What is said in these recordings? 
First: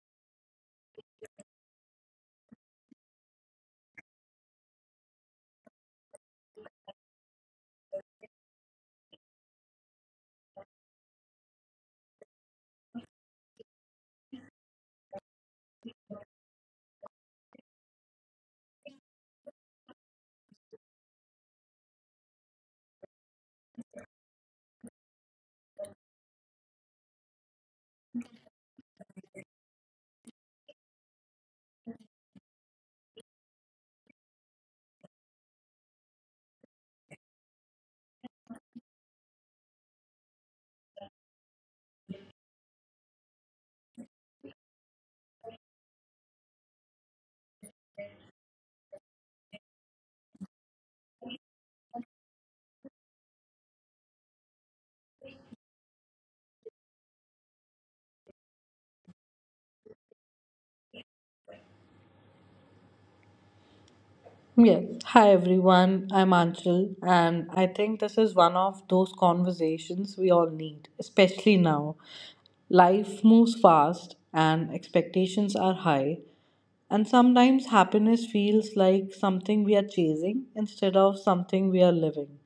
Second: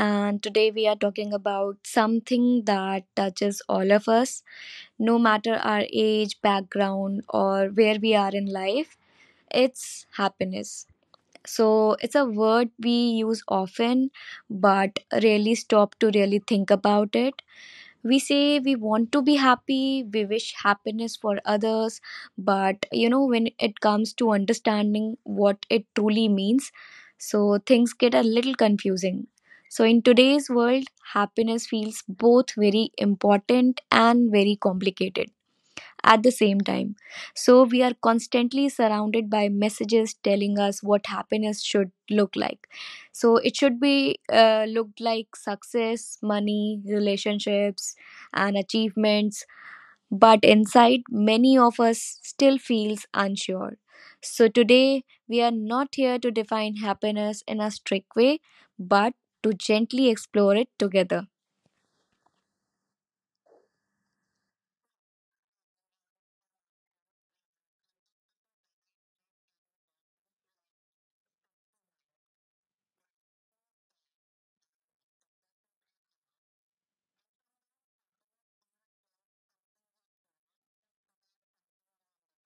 and today we are talking about something that touches all of us, no matter our age, background, or where we are in life. It's happiness. So, it's a word we use often, but rarely stop to really think about it. We say we want to be happy, we wish happiness for others, but you know, when it comes to understanding what it truly means, so things get a little confusing. So in today's world, happiness feels both very important and very complicated at the same time. So we are constantly surrounded by messages telling us what happiness should look like. So it should be looked like success, money, relationships, and achievements. But inside, many of us still feels unsure. So today, we are not here to define happiness in a strict way, but to gently explore it together. Yeah. Hi everyone, I'm Anchal, and I think this is one of those conversations we all need, especially now. Life moves fast and expectations are high, and sometimes happiness feels like something we are chasing instead of something we are living.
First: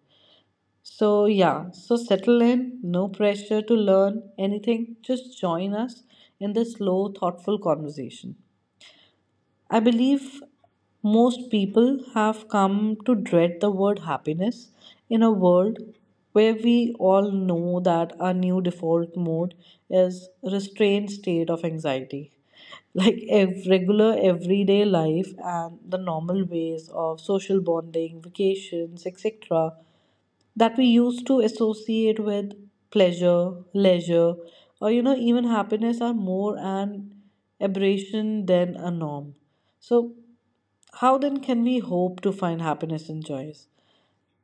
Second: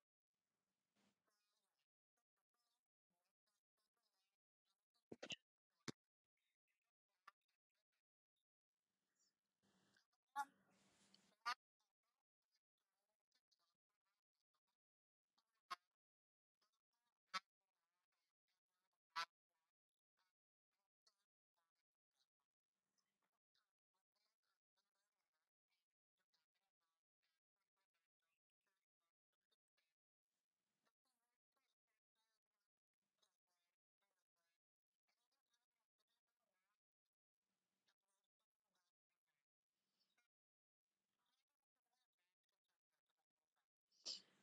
So settle in, no pressure to learn anything, just join us in this slow, thoughtful conversation. I believe most people have come to dread the word happiness in a world where we all know that our new default mode is restrained state of anxiety. Like regular everyday life and the normal ways of social bonding, vacations, etc that we used to associate with pleasure, leisure, or you know, even happiness are more an aberration than a norm. So, how then can we hope to find happiness in joys?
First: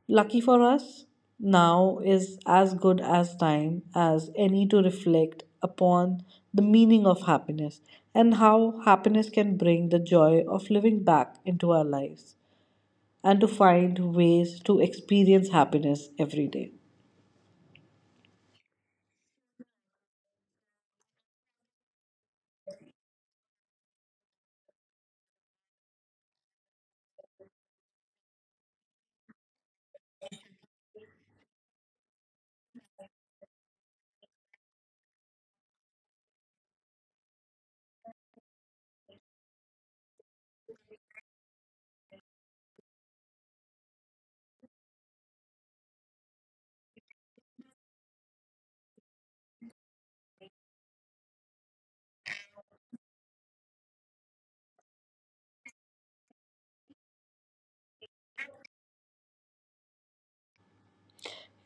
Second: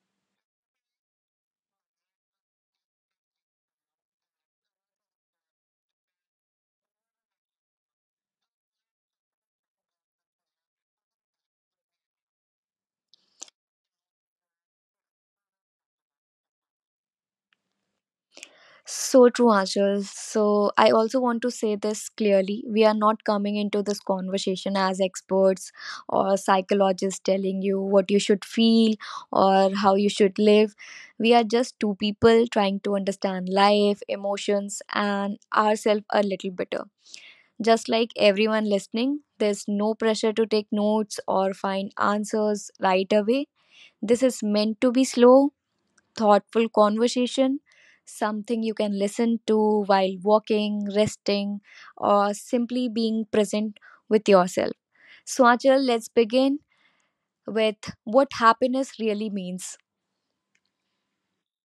Lucky for us, now is as good as time as any to reflect upon the meaning of happiness and how happiness can bring the joy of living back into our lives and to find ways to experience happiness every day. So true, Achal. So I also want to say this clearly. We are not coming into this conversation as experts or psychologists telling you what you should feel or how you should live. We are just two people trying to understand life, emotions, and ourselves a little better. Just like everyone listening, there's no pressure to take notes or find answers right away. This is meant to be slow, thoughtful conversation, something you can listen to while walking, resting, or simply being present with yourself. So, let's begin with what happiness really means.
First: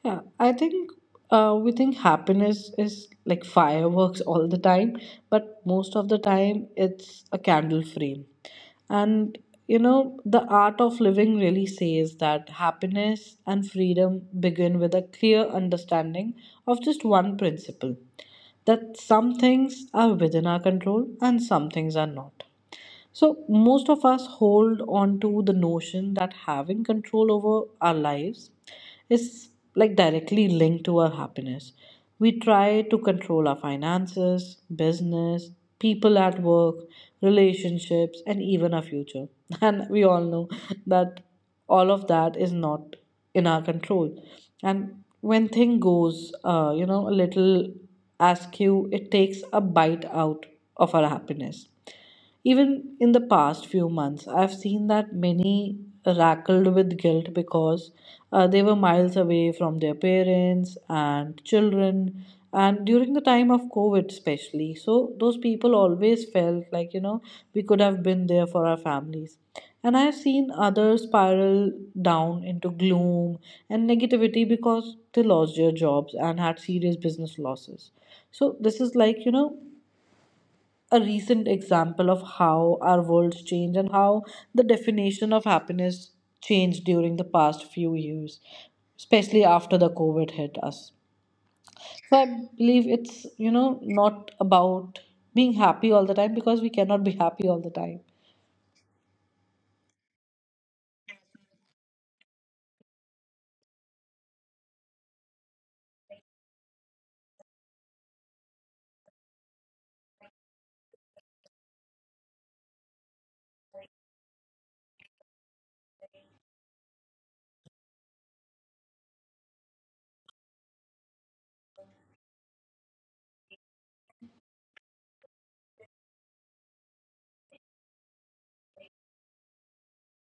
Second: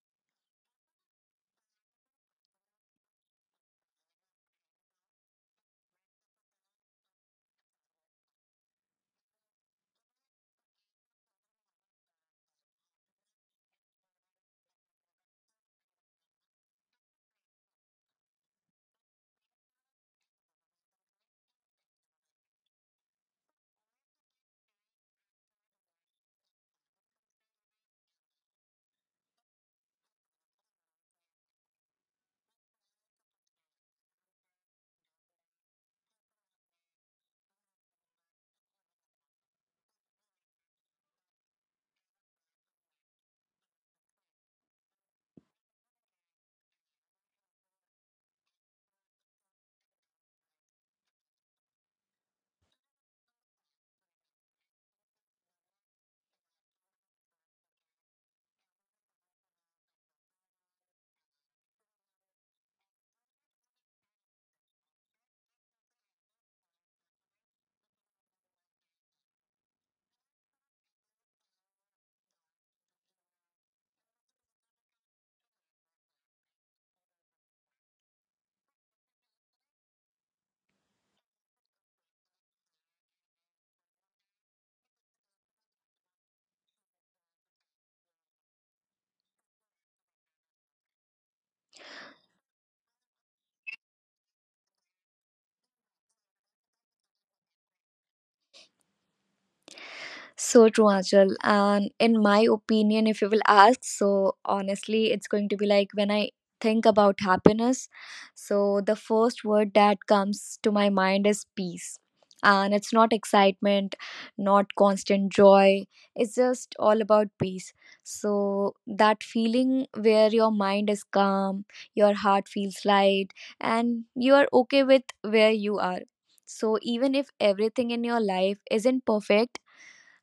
Yeah, I think we think happiness is like fireworks all the time, but most of the time it's a candle frame. And you know, the art of living really says that happiness and freedom begin with a clear understanding of just one principle that some things are within our control and some things are not. So, most of us hold on to the notion that having control over our lives is like directly linked to our happiness. We try to control our finances, business, people at work, relationships, and even our future. And we all know that all of that is not in our control. And when thing goes, a little askew, it takes a bite out of our happiness. Even in the past few months, I've seen that many rackled with guilt because they were miles away from their parents and children, and during the time of COVID, especially. So, those people always felt like, you know, we could have been there for our families. And I've seen others spiral down into gloom and negativity because they lost their jobs and had serious business losses. So, this is like, you know, a recent example of how our worlds change and how the definition of happiness changed during the past few years, especially after the COVID hit us. So I believe it's, you know, not about being happy all the time because we cannot be happy all the time. So true, Achal. And in my opinion, if you will ask, so honestly, it's going to be like when I think about happiness, so the first word that comes to my mind is peace. And it's not excitement, not constant joy. It's just all about peace. So that feeling where your mind is calm, your heart feels light, and you are okay with where you are. So even if everything in your life isn't perfect,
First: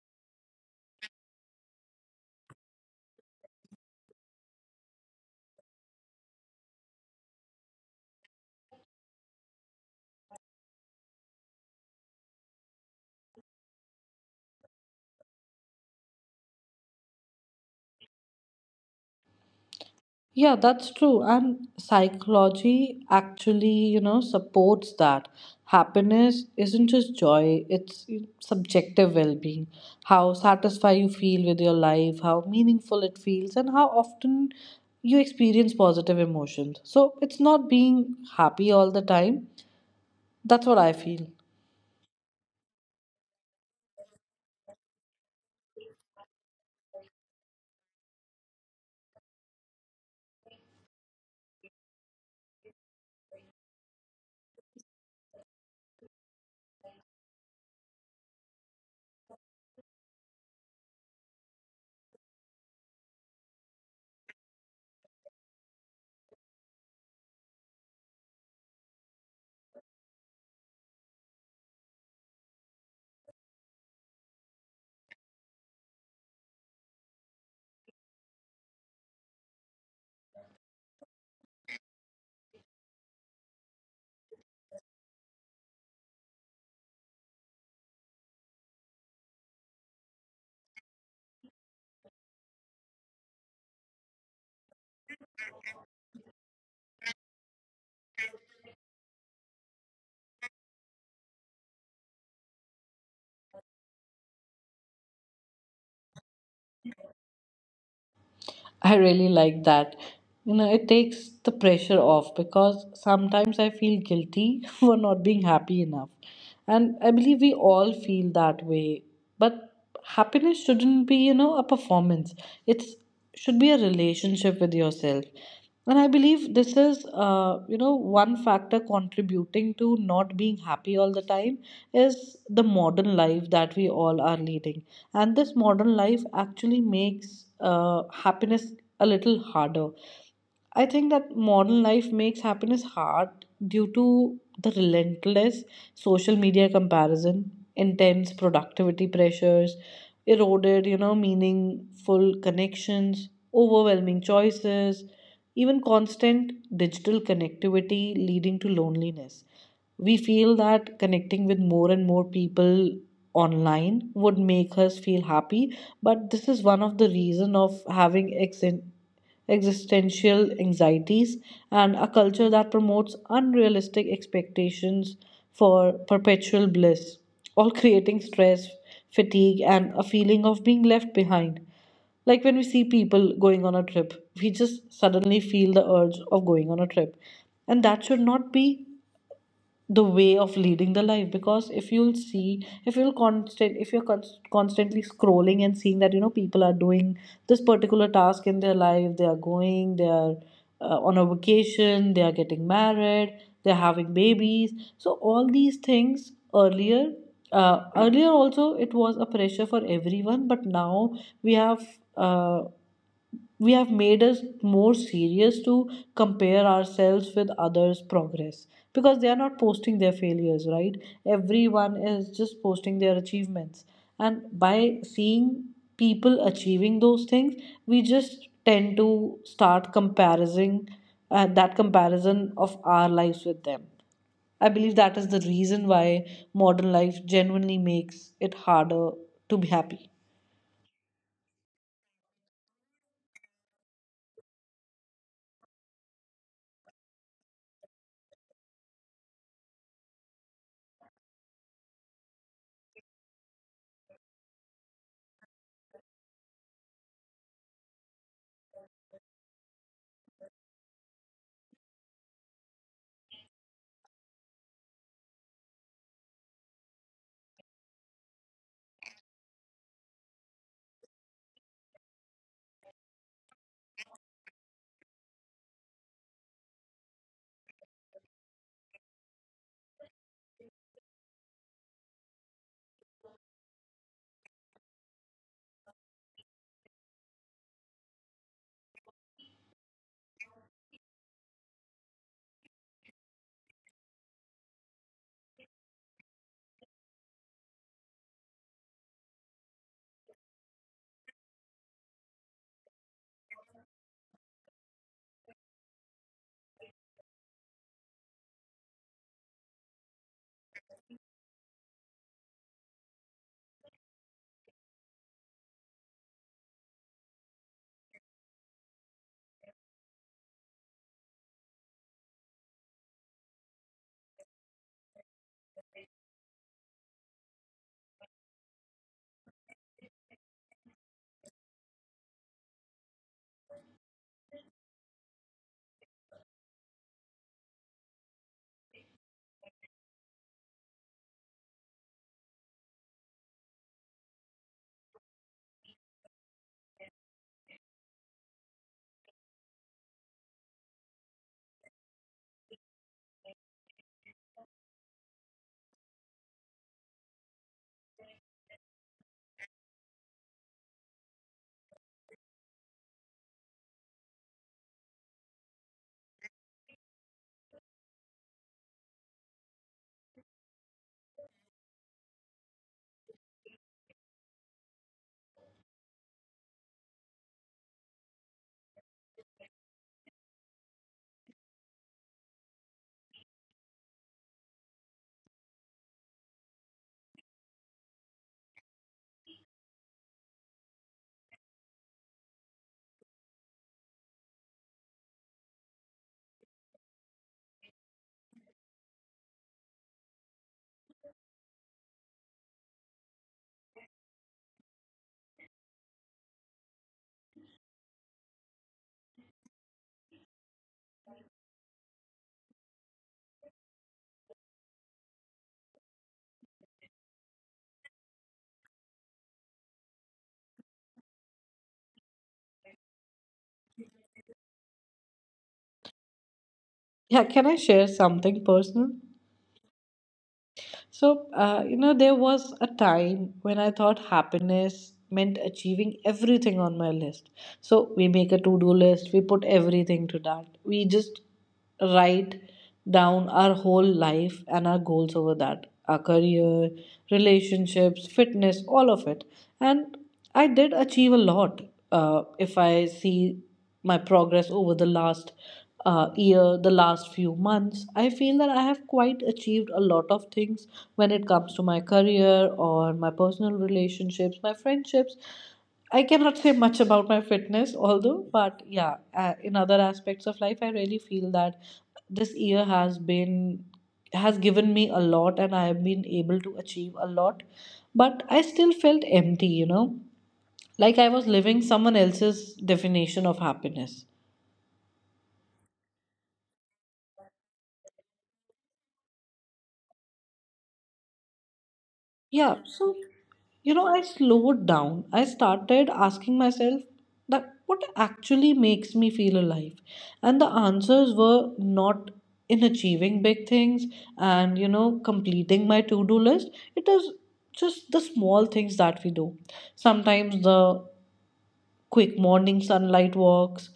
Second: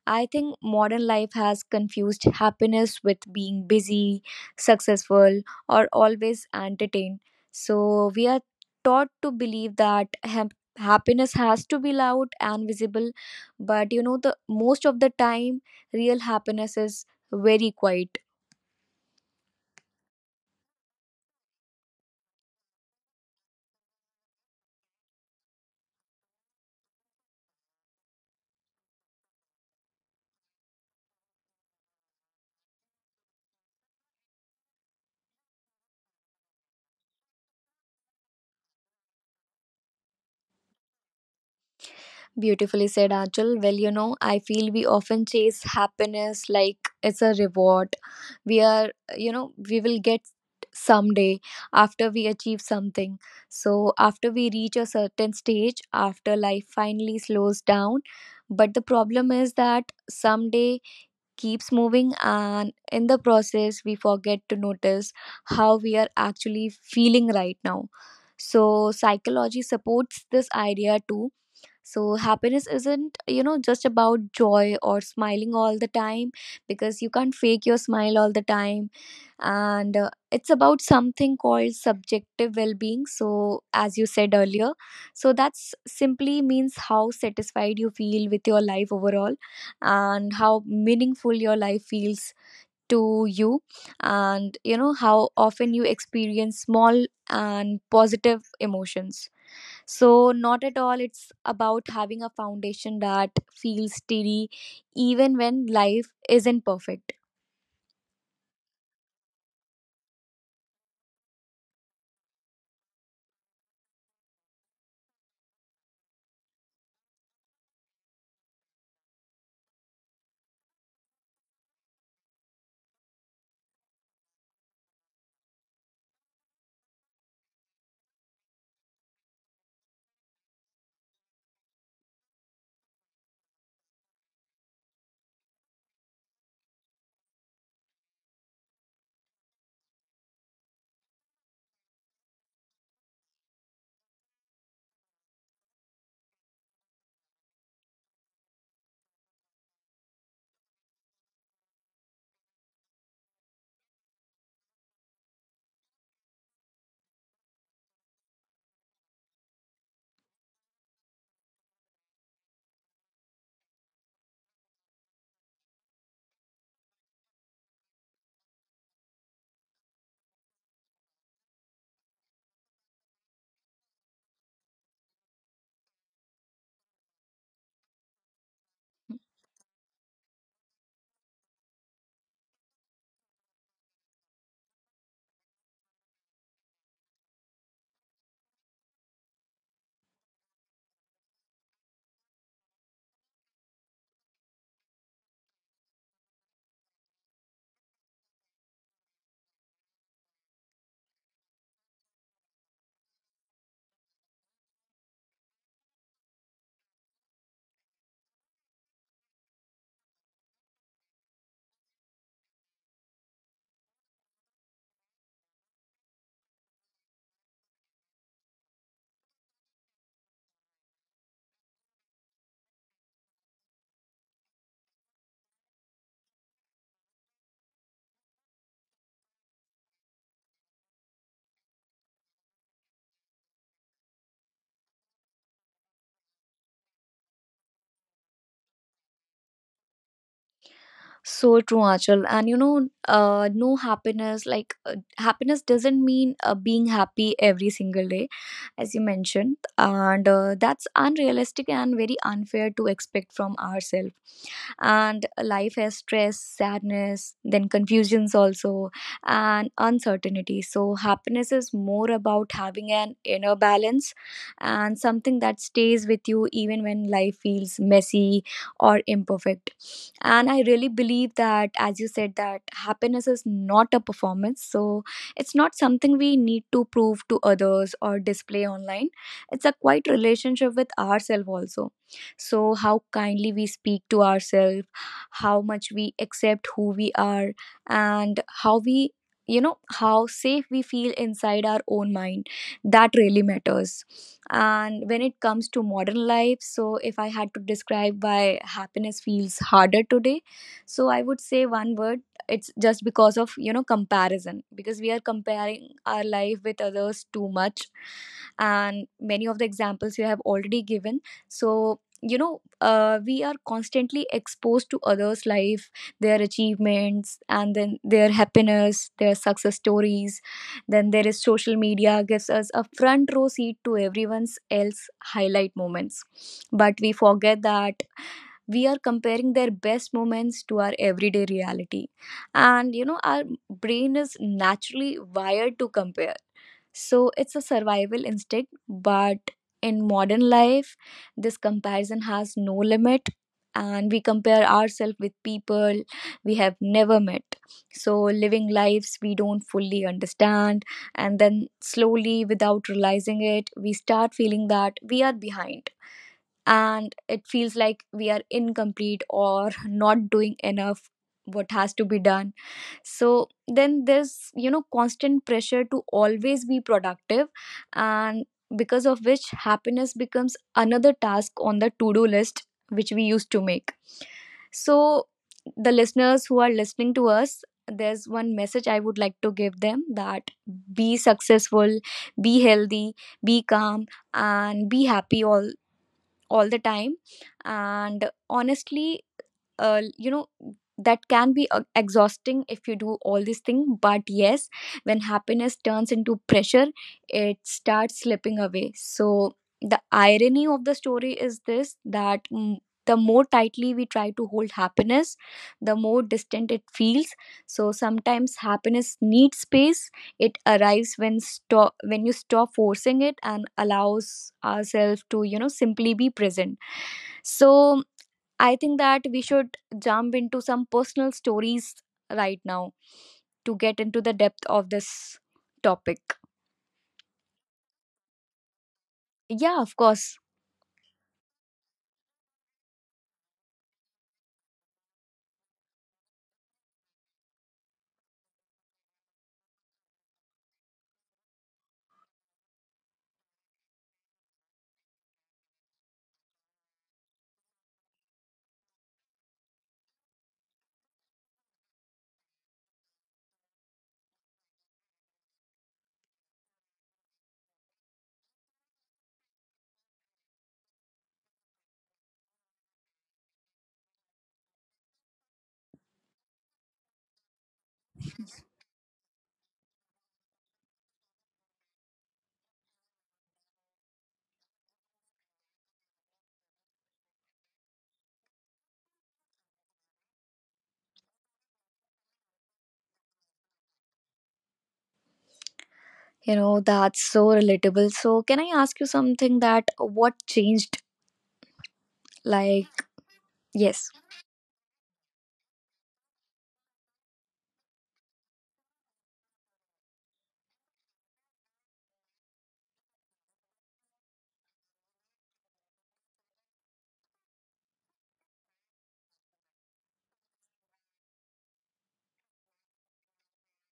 I think modern life has confused happiness with being busy, successful, or always entertained. So we are taught to believe that happiness has to be loud and visible, but you know, the most of the time real happiness is very quiet. Yeah, that's true. And psychology actually, you know, supports that. Happiness isn't just joy, it's subjective well being. How satisfied you feel with your life, how meaningful it feels, and how often you experience positive emotions. So it's not being happy all the time. That's what I feel. Beautifully said, Achal. Well, you know, I feel we often chase happiness like it's a reward. We are, you know, we will get someday after we achieve something. So, after we reach a certain stage, after life finally slows down. But the problem is that someday keeps moving, and in the process, we forget to notice how we are actually feeling right now. So, psychology supports this idea too. So, happiness isn't, you know, just about joy or smiling all the time because you can't fake your smile all the time. And it's about something called subjective well being. So, as you said earlier, so that's simply means how satisfied you feel with your life overall, and how meaningful your life feels to you, and you know, how often you experience small and positive emotions. So, not at all, it's about having a foundation that feels steady even when life isn't perfect. I really like that. You know, it takes the pressure off because sometimes I feel guilty for not being happy enough. And I believe we all feel that way. But happiness shouldn't be, you know, a performance. It should be a relationship with yourself, and I believe this is, you know, one factor contributing to not being happy all the time is the modern life that we all are leading, and this modern life actually makes happiness a little harder. I think that modern life makes happiness hard due to the relentless social media comparison, intense productivity pressures, eroded, you know, meaningful connections, overwhelming choices, even constant digital connectivity leading to loneliness. We feel that connecting with more and more people online would make us feel happy, but this is one of the reason of having existential anxieties and a culture that promotes unrealistic expectations for perpetual bliss, all creating stress, fatigue, and a feeling of being left behind. Like when we see people going on a trip, we just suddenly feel the urge of going on a trip, and that should not be the way of leading the life, because if you'll see, if you'll constant if you're con- constantly scrolling and seeing that you know people are doing this particular task in their life, they are going, they are on a vacation, they are getting married, they're having babies. So all these things earlier, earlier also, it was a pressure for everyone, but now we have, uh, we have made us more serious to compare ourselves with others progress, because they are not posting their failures, right? Everyone is just posting their achievements, and by seeing people achieving those things, we just tend to start comparing that comparison of our lives with them. I believe that is the reason why modern life genuinely makes it harder to be happy. So true, Achal. And you know, no happiness, like happiness doesn't mean being happy every single day, as you mentioned. And that's unrealistic and very unfair to expect from ourselves. And life has stress, sadness, then confusions also, and uncertainty. So, happiness is more about having an inner balance and something that stays with you even when life feels messy or imperfect. And I really believe that, as you said, that happiness is not a performance. So it's not something we need to prove to others or display online. It's a quite relationship with ourselves also. So how kindly we speak to ourselves, how much we accept who we are, and how we, you know, how safe we feel inside our own mind, that really matters. And when it comes to modern life, so if I had to describe why happiness feels harder today, so I would say one word: it's just because of, you know, comparison, because we are comparing our life with others too much. And many of the examples you have already given. So you know, we are constantly exposed to others life, their achievements, and then their happiness, their success stories. Then there is social media, gives us a front row seat to everyone's else highlight moments. But we forget that we are comparing their best moments to our everyday reality. And you know, our brain is naturally wired to compare, so it's a survival instinct, but in modern life, this comparison has no limit, and we compare ourselves with people we have never met. So, living lives we don't fully understand, and then slowly, without realizing it, we start feeling that we are behind, and it feels like we are incomplete or not doing enough what has to be done. So then there's, you know, constant pressure to always be productive, and because of which happiness becomes another task on the to-do list which we used to make. So, the listeners who are listening to us, there's one message I would like to give them, that be successful, be healthy, be calm, and be happy all the time. And honestly, you know, that can be exhausting if you do all this thing, but yes, when happiness turns into pressure, it starts slipping away. So the irony of the story is this, that the more tightly we try to hold happiness, the more distant it feels. So sometimes happiness needs space. It arrives when stop when you stop forcing it and allows ourselves to, you know, simply be present. So I think that we should jump into some personal stories right now to get into the depth of this topic. Yeah, can I share something personal? Yeah, of course. So, you know, there was a time when I thought happiness meant achieving everything on my list. So, we make a to do list, we put everything to that. We just write down our whole life and our goals over that, our career, relationships, fitness, all of it. And I did achieve a lot. If I see my progress over the last year, the last few months, I feel that I have quite achieved a lot of things when it comes to my career or my personal relationships, my friendships. I cannot say much about my fitness, although, but yeah, in other aspects of life, I really feel that this year has been has given me a lot, and I have been able to achieve a lot, but I still felt empty, you know, like I was living someone else's definition of happiness. You know, that's so relatable. So can I ask you something, that what changed, Yeah, like, so you know, yes? I slowed down. I started asking myself that what actually makes me feel alive? And the answers were not in achieving big things and, you know, completing my to do list. It is just the small things that we do. Sometimes the quick morning sunlight walks,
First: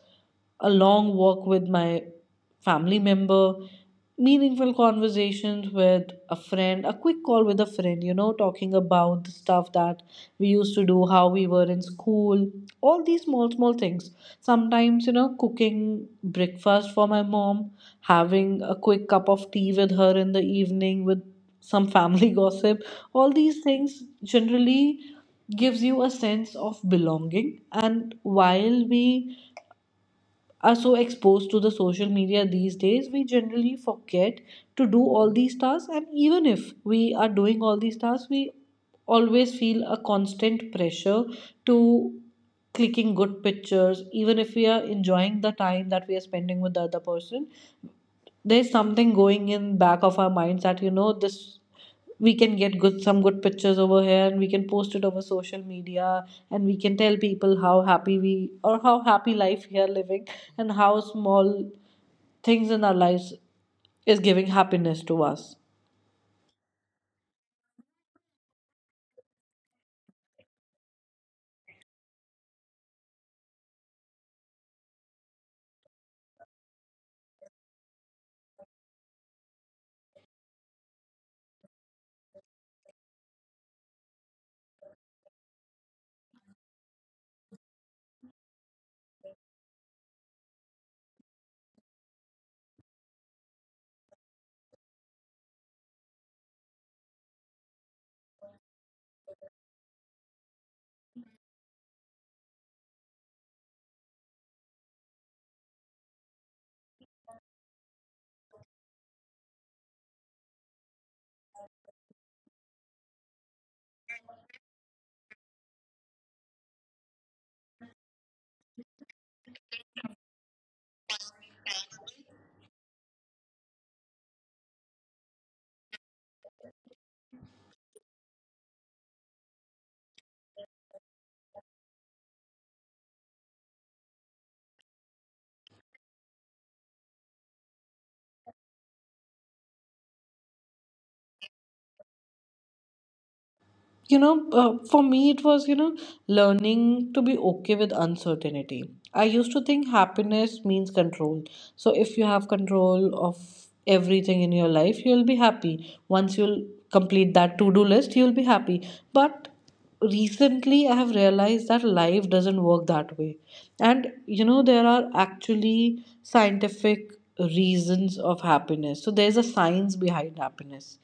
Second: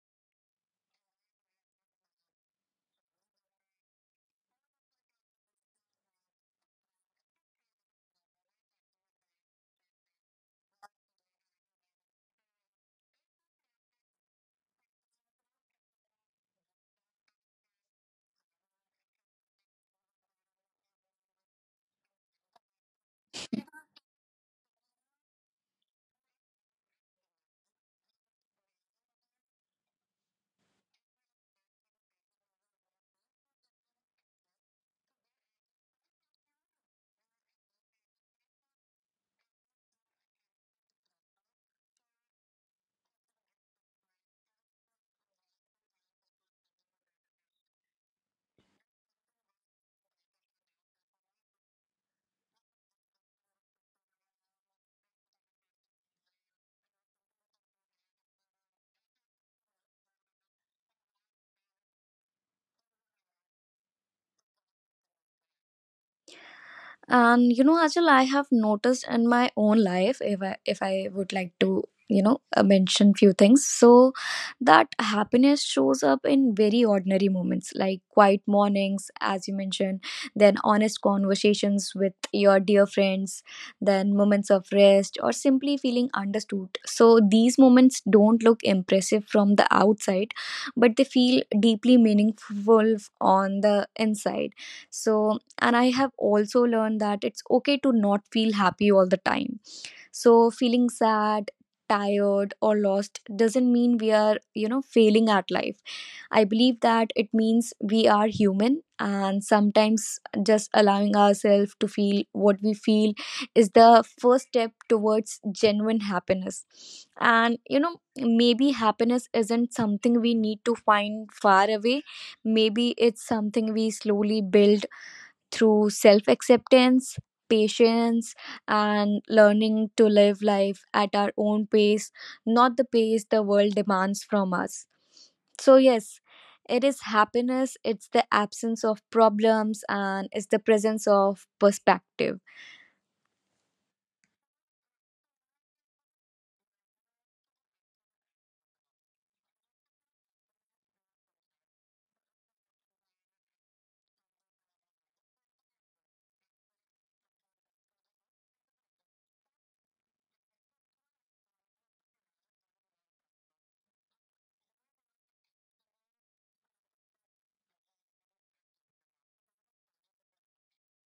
a long walk with my family member, meaningful conversations with a friend, a quick call with a friend, you know, talking about the stuff that we used to do, how we were in school, all these small, small things. Sometimes, you know, cooking breakfast for my mom, having a quick cup of tea with her in the evening with some family gossip, all these things generally gives you a sense of belonging. And while we are so exposed to the social media these days, we generally forget to do all these tasks. And even if we are doing all these tasks, we always feel a constant pressure to clicking good pictures, even if we are enjoying the time that we are spending with the other person. There's something going in back of our minds that, you know, this we can get good some good pictures over here and we can post it over social media, and we can tell people how happy we, or how happy life we are living, and how small things in our lives is giving happiness to us. And you know, Ajal, I have noticed in my own life, if I would like to, you know, mention few things. So that happiness shows up in very ordinary moments, like quiet mornings, as you mentioned, then honest conversations with your dear friends, then moments of rest or simply feeling understood. So these moments don't look impressive from the outside, but they feel deeply meaningful on the inside. So, and I have also learned that it's okay to not feel happy all the time. So feeling sad, tired, or lost doesn't mean we are, you know, failing at life. I believe that it means we are human, and sometimes just allowing ourselves to feel what we feel is the first step towards genuine happiness. And you know, maybe happiness isn't something we need to find far away. Maybe it's something we slowly build through self acceptance, patience, and learning to live life at our own pace, not the pace the world demands from us. So, yes, it is happiness, it's the absence of problems, and it's the presence of perspective. You know, for me, it was, you know, learning to be okay with uncertainty. I used to think happiness means control. So if you have control of everything in your life, you'll be happy. Once you'll complete that to do list, you'll be happy. But recently I have realized that life doesn't work that way. And you know, there are actually scientific reasons of happiness. So there's a science behind happiness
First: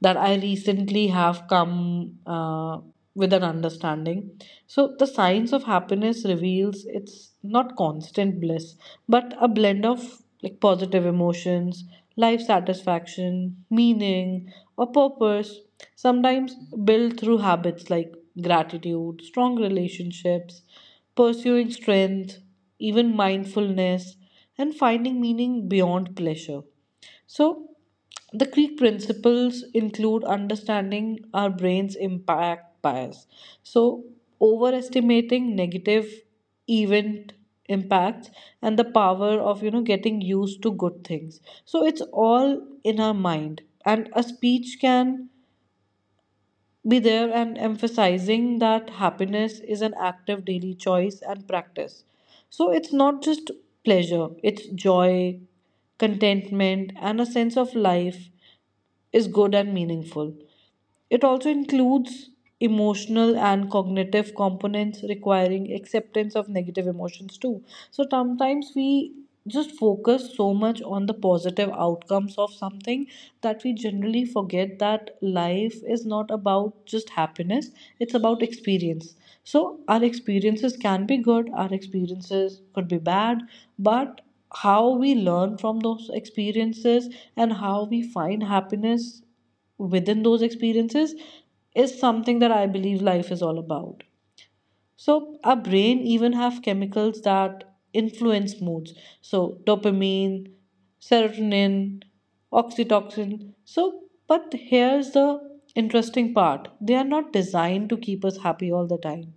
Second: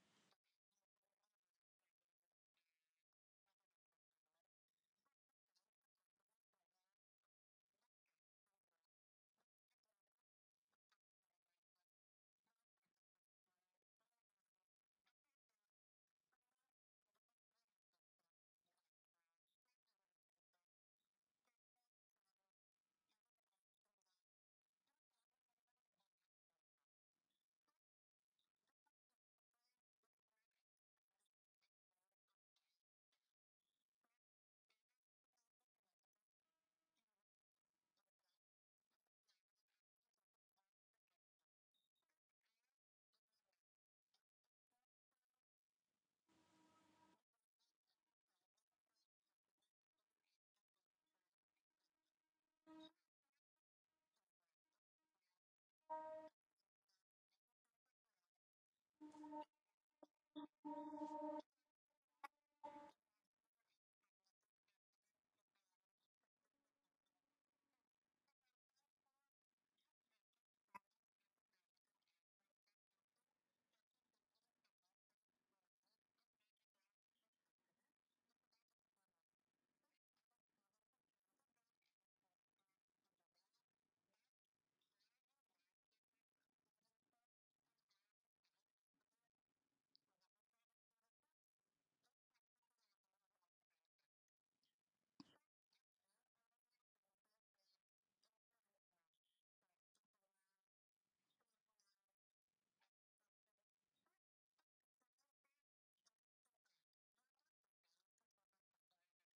that I recently have come, with an understanding. So, the science of happiness reveals it's not constant bliss, but a blend of like positive emotions, life satisfaction, meaning, or purpose, sometimes built through habits like gratitude, strong relationships, pursuing strength, even mindfulness, and finding meaning beyond pleasure. So, the key principles include understanding our brain's impact bias. So, overestimating negative event impacts, and the power of, you know, getting used to good things. So, it's all in our mind, and a speech can be there, and emphasizing that happiness is an active daily choice and practice. So, it's not just pleasure, it's joy, contentment, and a sense of life is good and meaningful. It also includes emotional and cognitive components requiring acceptance of negative emotions too. So sometimes we just focus so much on the positive outcomes of something that we generally forget that life is not about just happiness, it's about experience. So our experiences can be good, our experiences could be bad, but how we learn from those experiences and how we find happiness within those experiences is something that I believe life is all about. So our brain even have chemicals that influence moods. So dopamine, serotonin, oxytocin. So, but here's the interesting part. They are not designed to keep us happy all the time,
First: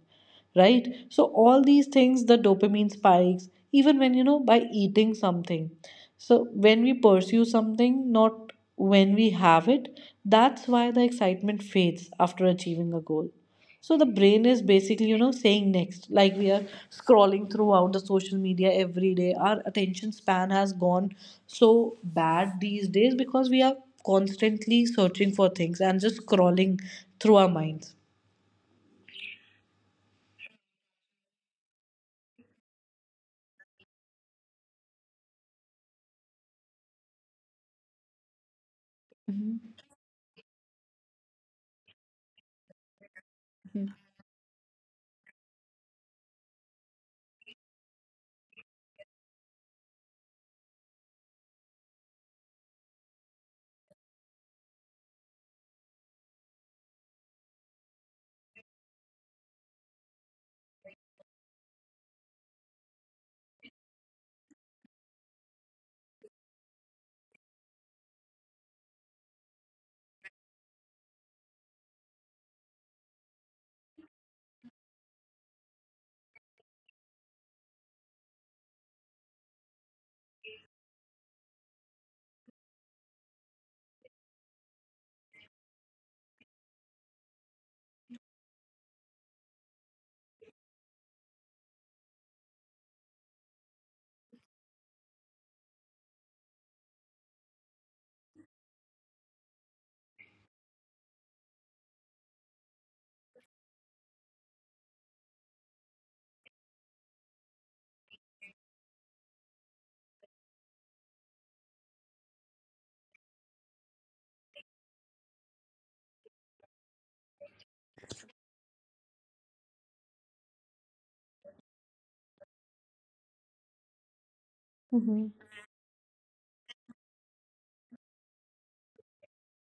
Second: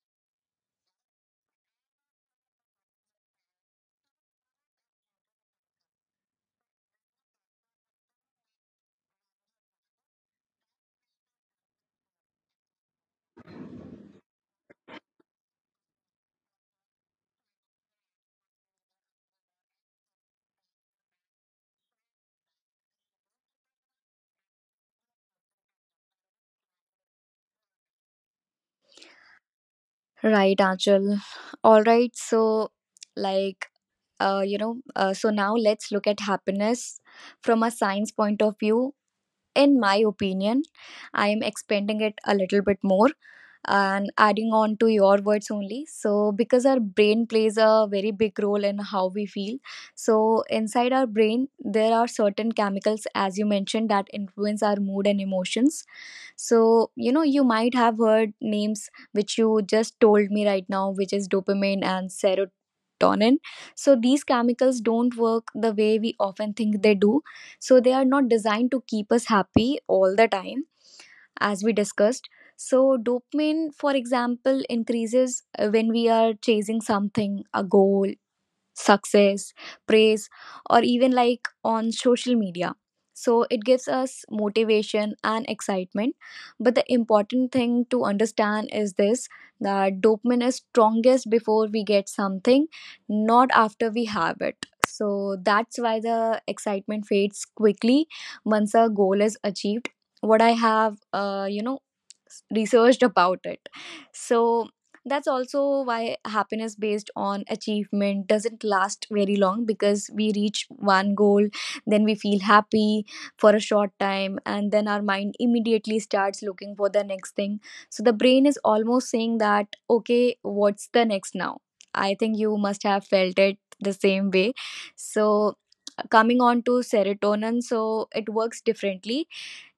right? So all these things, the dopamine spikes even when, by eating something. So when we pursue something, not when we have it, that's why the excitement fades after achieving a goal. So the brain is basically, saying next. Like we are scrolling throughout the social media every day. Our attention span has gone so bad these days because we are constantly searching for things and just scrolling through our minds. Right, Achal. All right, so like you know, so now let's look at happiness from a science point of view. In my opinion, I am expanding it a little bit more and adding on to your words only. So, because our brain plays a very big role in how we feel, so inside our brain, there are certain chemicals, as you mentioned, that influence our mood and emotions. So, you know, you might have heard names which you just told me right now, which is dopamine and serotonin. So, these chemicals don't work the way we often think they do. So, they are not designed to keep us happy all the time, as we discussed. So, dopamine, for example, increases when we are chasing something, a goal, success, praise, or even like on social media. So it gives us motivation and excitement. But the important thing to understand is this, that dopamine is strongest before we get something, not after we have it. So that's why the excitement fades quickly once a goal is achieved. What I have, you know, researched about it. So that's also why happiness based on achievement doesn't last very long, because we reach one goal, then we feel happy for a short time, and then our mind immediately starts looking for the next thing. So the brain is almost saying that, okay, what's the next now? I think you must have felt it the same way. Mhm. So coming on to serotonin, so it works differently.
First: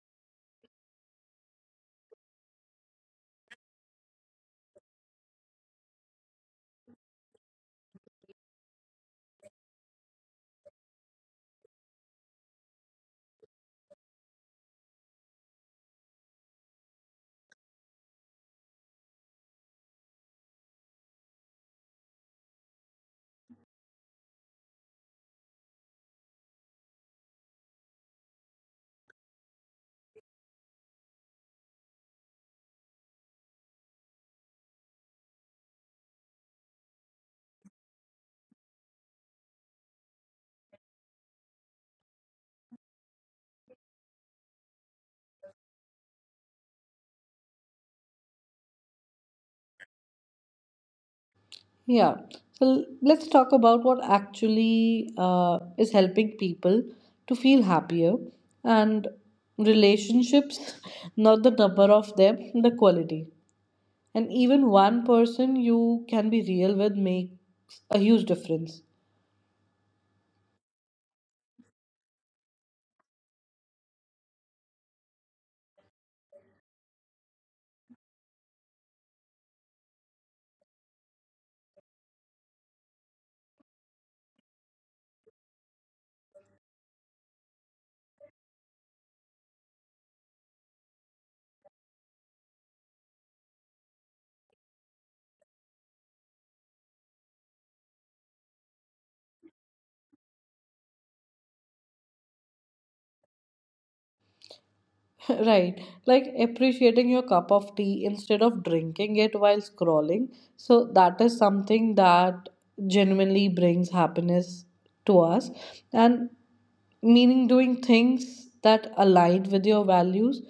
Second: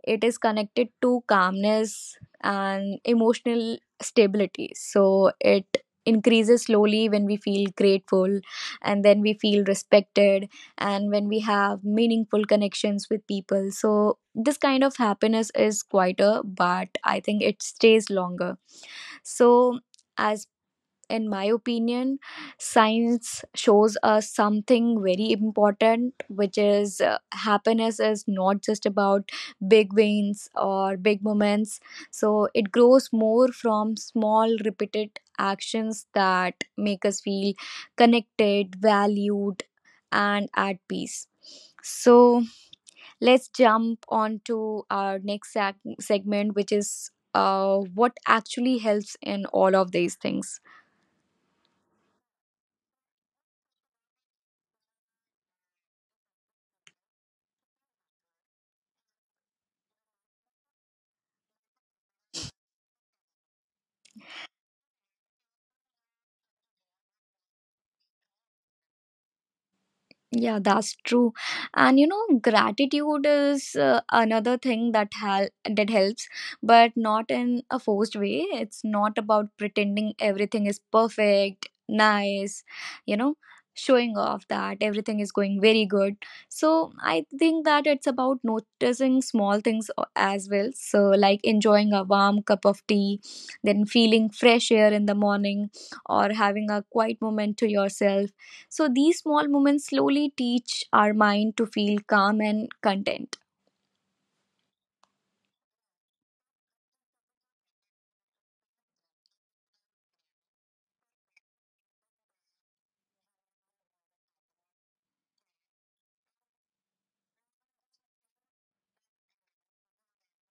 It is connected to calmness and emotional stability, so it increases slowly when we feel grateful, and then we feel respected, and when we have meaningful connections with people. So this kind of happiness is quieter, but I think it stays longer. So, as in my opinion, science shows us something very important, which is happiness is not just about big wins or big moments. So it grows more from small, repeated actions that make us feel connected, valued, and at peace. So let's jump on to our next segment, which is what actually helps in all of these things. Yeah. Well, let's talk about what actually is helping people to feel happier. And relationships, not the number of them, the quality. And even one person you can be real with makes a huge difference. Yeah, that's true. And you know, gratitude is another thing that that helps, but not in a forced way. It's not about pretending everything is perfect, nice, you know, showing off that everything is going very good. So, I think that it's about noticing small things as well. So, like enjoying a warm cup of tea, then feeling fresh air in the morning, or having a quiet moment to yourself. So these small moments slowly teach our mind to feel calm and content. Right, like appreciating your cup of tea instead of drinking it while scrolling. So that is something that genuinely brings happiness to us. And meaning, doing things that align with your values,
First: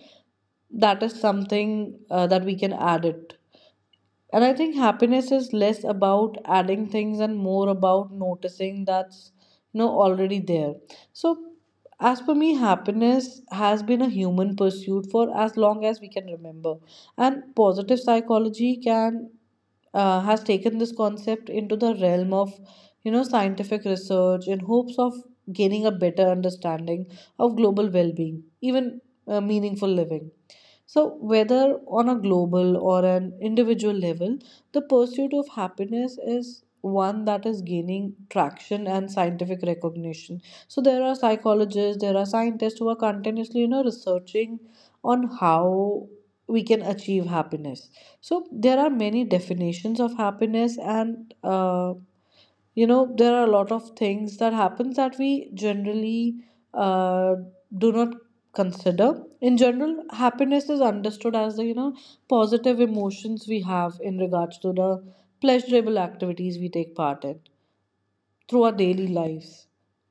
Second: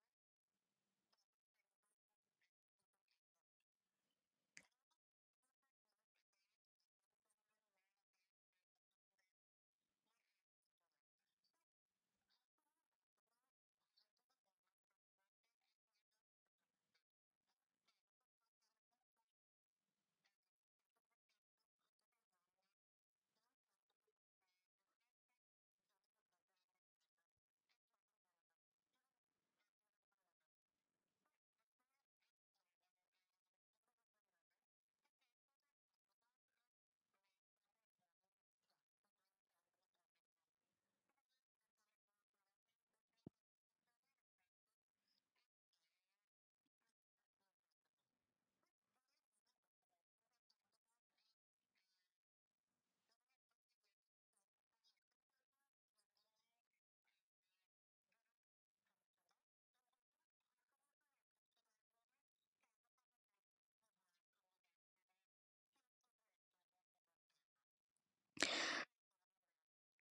that is something that we can add. It and I think happiness is less about adding things and more about noticing that's already there. So, as per me, happiness has been a human pursuit for as long as we can remember. And positive psychology can has taken this concept into the realm of scientific research in hopes of gaining a better understanding of global well-being, even meaningful living. So, whether on a global or an individual level, the pursuit of happiness is one that is gaining traction and scientific recognition. So there are psychologists, there are scientists who are continuously, researching on how we can achieve happiness. So there are many definitions of happiness, and there are a lot of things that happens that we generally uh, do not consider. In general, happiness is understood as the positive emotions we have in regards to the pleasurable activities we take part in through our daily lives.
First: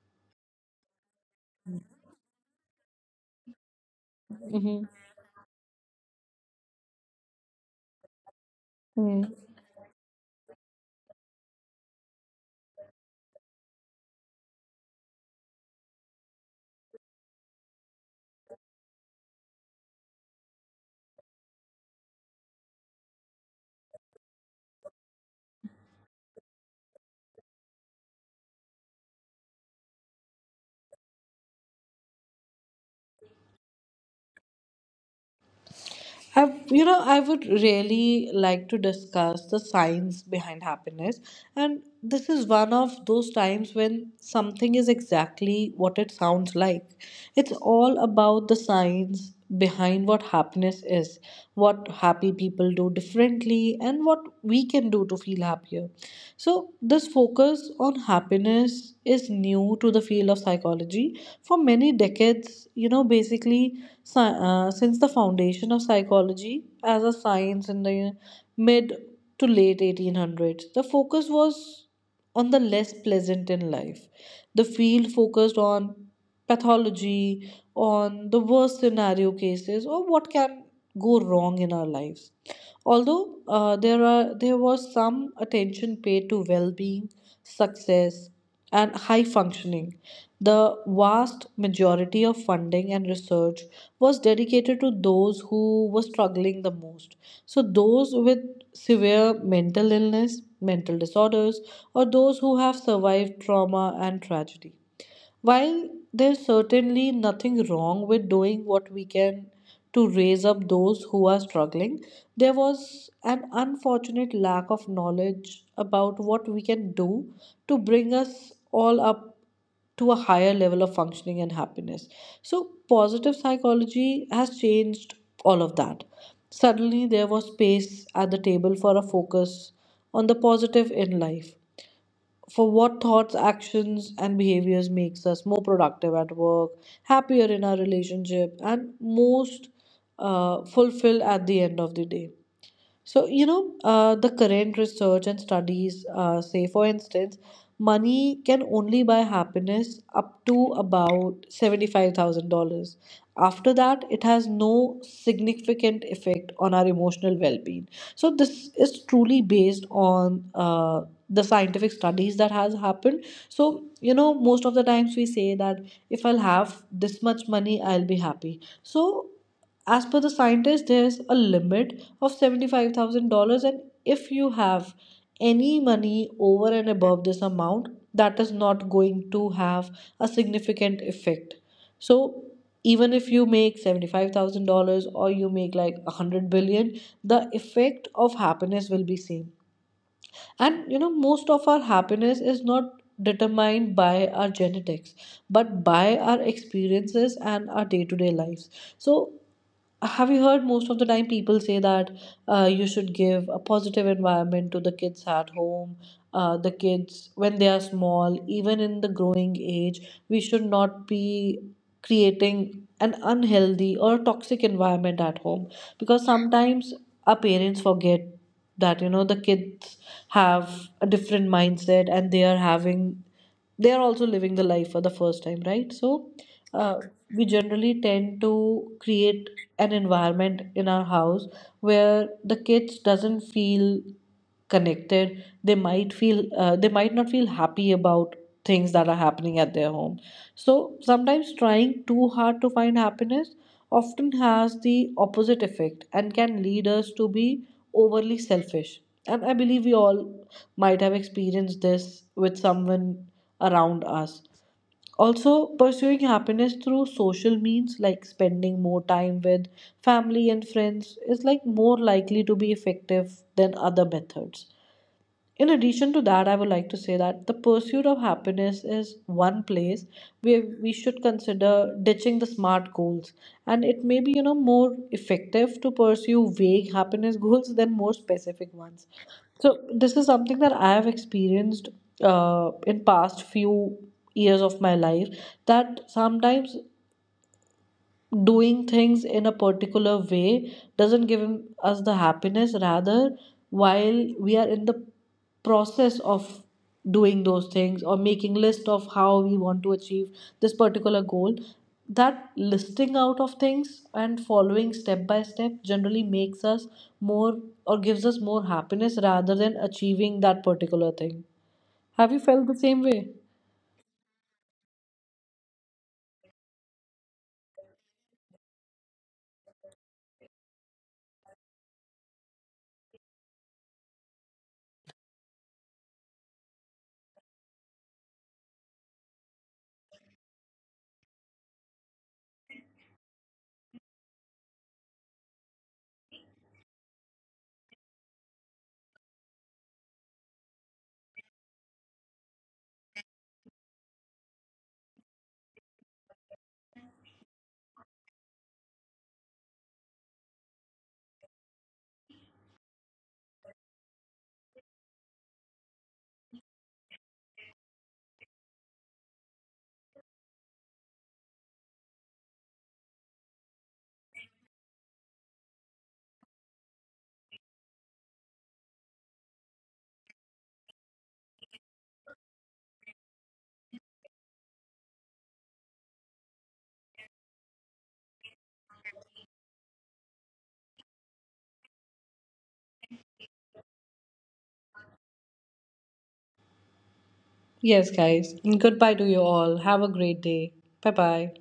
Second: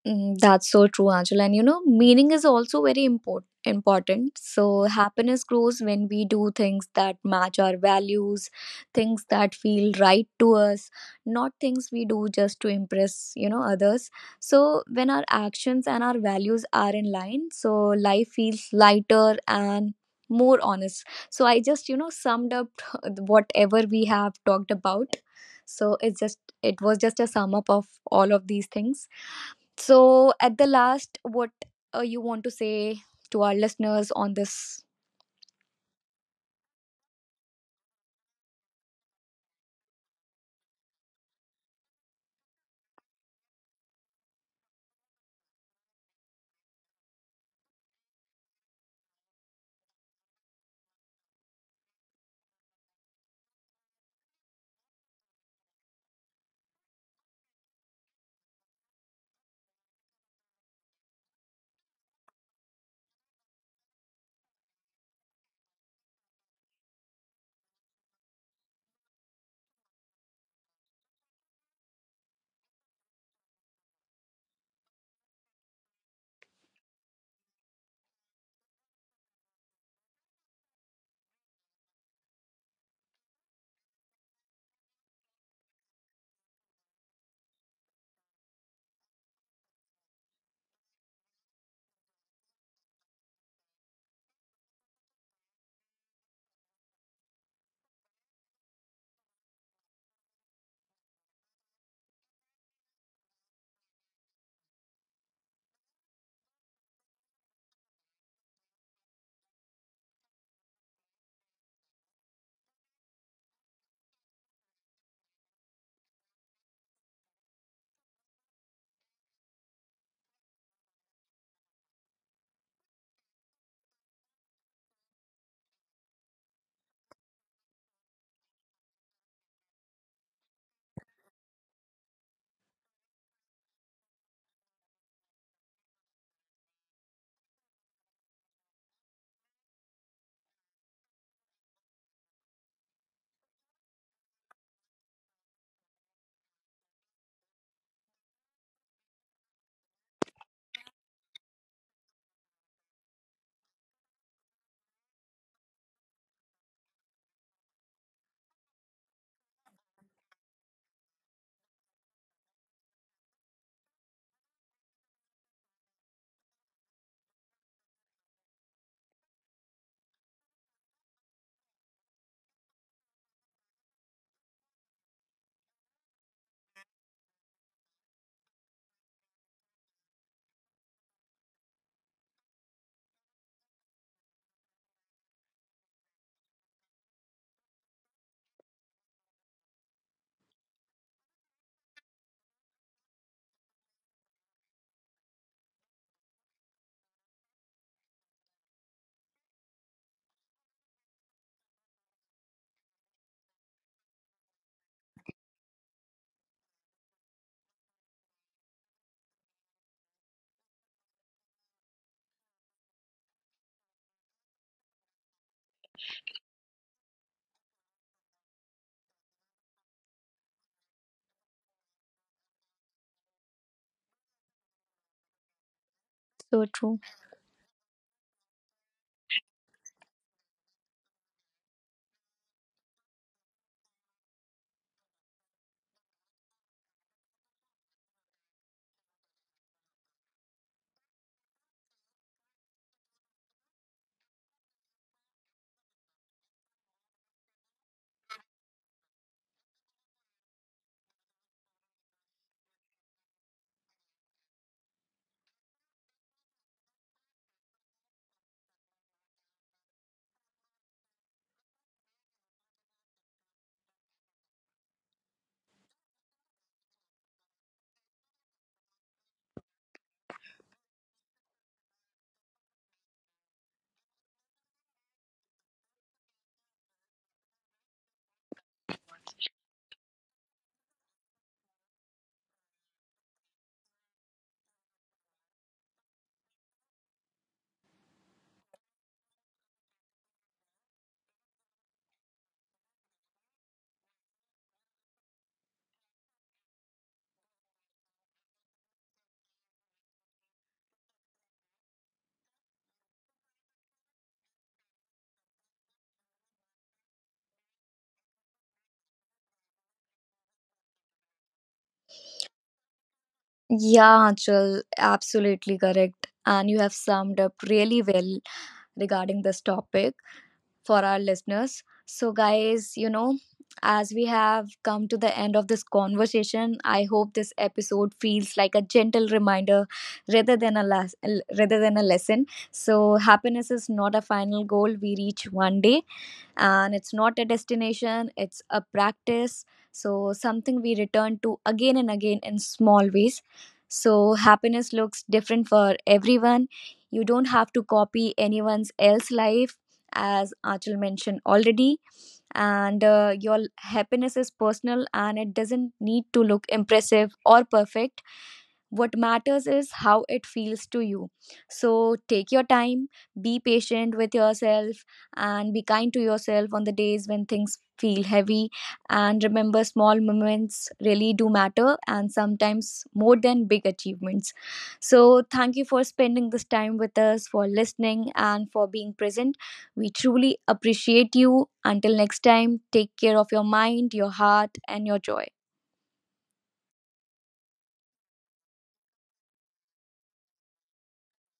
Mm, that's so true, Angela. And you know, meaning is also very important. Important. Mm-hmm. So, happiness grows when we do things that match our values, Mm. things that feel right to us, not things we do just to impress, you know, others. So, when our actions and our values are in line, so life feels lighter and more honest. So, I just, you know, summed up whatever we have talked about. So, it's just, it was just a sum up of all of these things. So, at the last, what you want to say to our listeners on this? I would really like to discuss the science behind happiness. And this is one of those times when something is exactly what it sounds like. It's all about the science behind what happiness is, what happy people do differently, and what we can do to feel happier. So, this focus on happiness is new to the field of psychology. For many decades, basically, since the foundation of psychology as a science in the mid to late 1800s, the focus was on the less pleasant in life. The field focused on pathology, on the worst scenario cases, or what can go wrong in our lives. Although there was some attention paid to well-being, success, and high functioning, the vast majority of funding and research was dedicated to those who were struggling the most. So those with severe mental illness, mental disorders, or those who have survived trauma and tragedy. While there's certainly nothing wrong with doing what we can to raise up those who are struggling, there was an unfortunate lack of knowledge about what we can do to bring us all up to a higher level of functioning and happiness. So, positive psychology has changed all of that. Suddenly, there was space at the table for a focus on the positive in life, for what thoughts, actions, and behaviors makes us more productive at work, happier in our relationship, and most fulfilled at the end of the day. So, the current research and studies say, for instance, money can only buy happiness up to about $75,000. After that, it has no significant effect on our emotional well being. So, this is truly based on the scientific studies that has happened. So, most of the times we say that if I'll have this much money, I'll be happy. So, as per the scientists, there's a limit of $75,000. And if you have any money over and above this amount, that is not going to have a significant effect. So, even if you make $75,000 or you make like 100 billion, the effect of happiness will be same. And most of our happiness is not determined by our genetics, but by our experiences and our day to day lives. So, have you heard most of the time people say that you should give a positive environment to the kids at home, the kids when they are small, even in the growing age, we should not be creating an unhealthy or toxic environment at home. Because sometimes our parents forget that the kids have a different mindset and they are having, they're also living the life for the first time, right? So So uh, true. we generally tend to create an environment in our house where the kids doesn't feel connected. They might feel they might not feel happy about things that are happening at their home. So sometimes trying too hard to find happiness often has the opposite effect and can lead us to be overly selfish. And I believe we all might have experienced this with someone around us. Also, pursuing happiness through social means like spending more time with family and friends is like more likely to be effective than other methods. In addition to that, I would like to say that the pursuit of happiness is one place where we should consider ditching the smart goals, and it may be, more effective to pursue vague happiness goals than more specific ones. So this is something that I have experienced in past few years of my life. That sometimes doing things in a particular way doesn't give us the happiness. Rather, while we are in the process of doing those things or making list of how we want to achieve this particular goal, that listing out of things and following step by step generally makes us more, or gives us more happiness rather than achieving that particular thing. Have you felt the same way? Yeah, Anchal, absolutely correct. And you have summed up really well regarding this topic for our listeners. So, guys, you know, as we have come to the end of this conversation, I hope this episode feels like a gentle reminder, rather than a rather than a lesson. So, happiness is not a final goal we reach one day, and it's not a destination, it's a practice. So something we return to again and again in small ways. So happiness looks different for everyone. You don't have to copy anyone's else life, as Achal mentioned already. And your happiness is personal, and it doesn't need to look impressive or perfect. What matters is how it feels to you. So take your time, be patient with yourself, and be kind to yourself on the days when things feel heavy. And remember, small moments really do matter, and sometimes more than big achievements. So, thank you for spending this time with us, for listening, and for being present. We truly appreciate you. Until next time, take care of your mind, your heart, and your joy. Yes, guys, and goodbye to you all. Have a great day. Bye bye.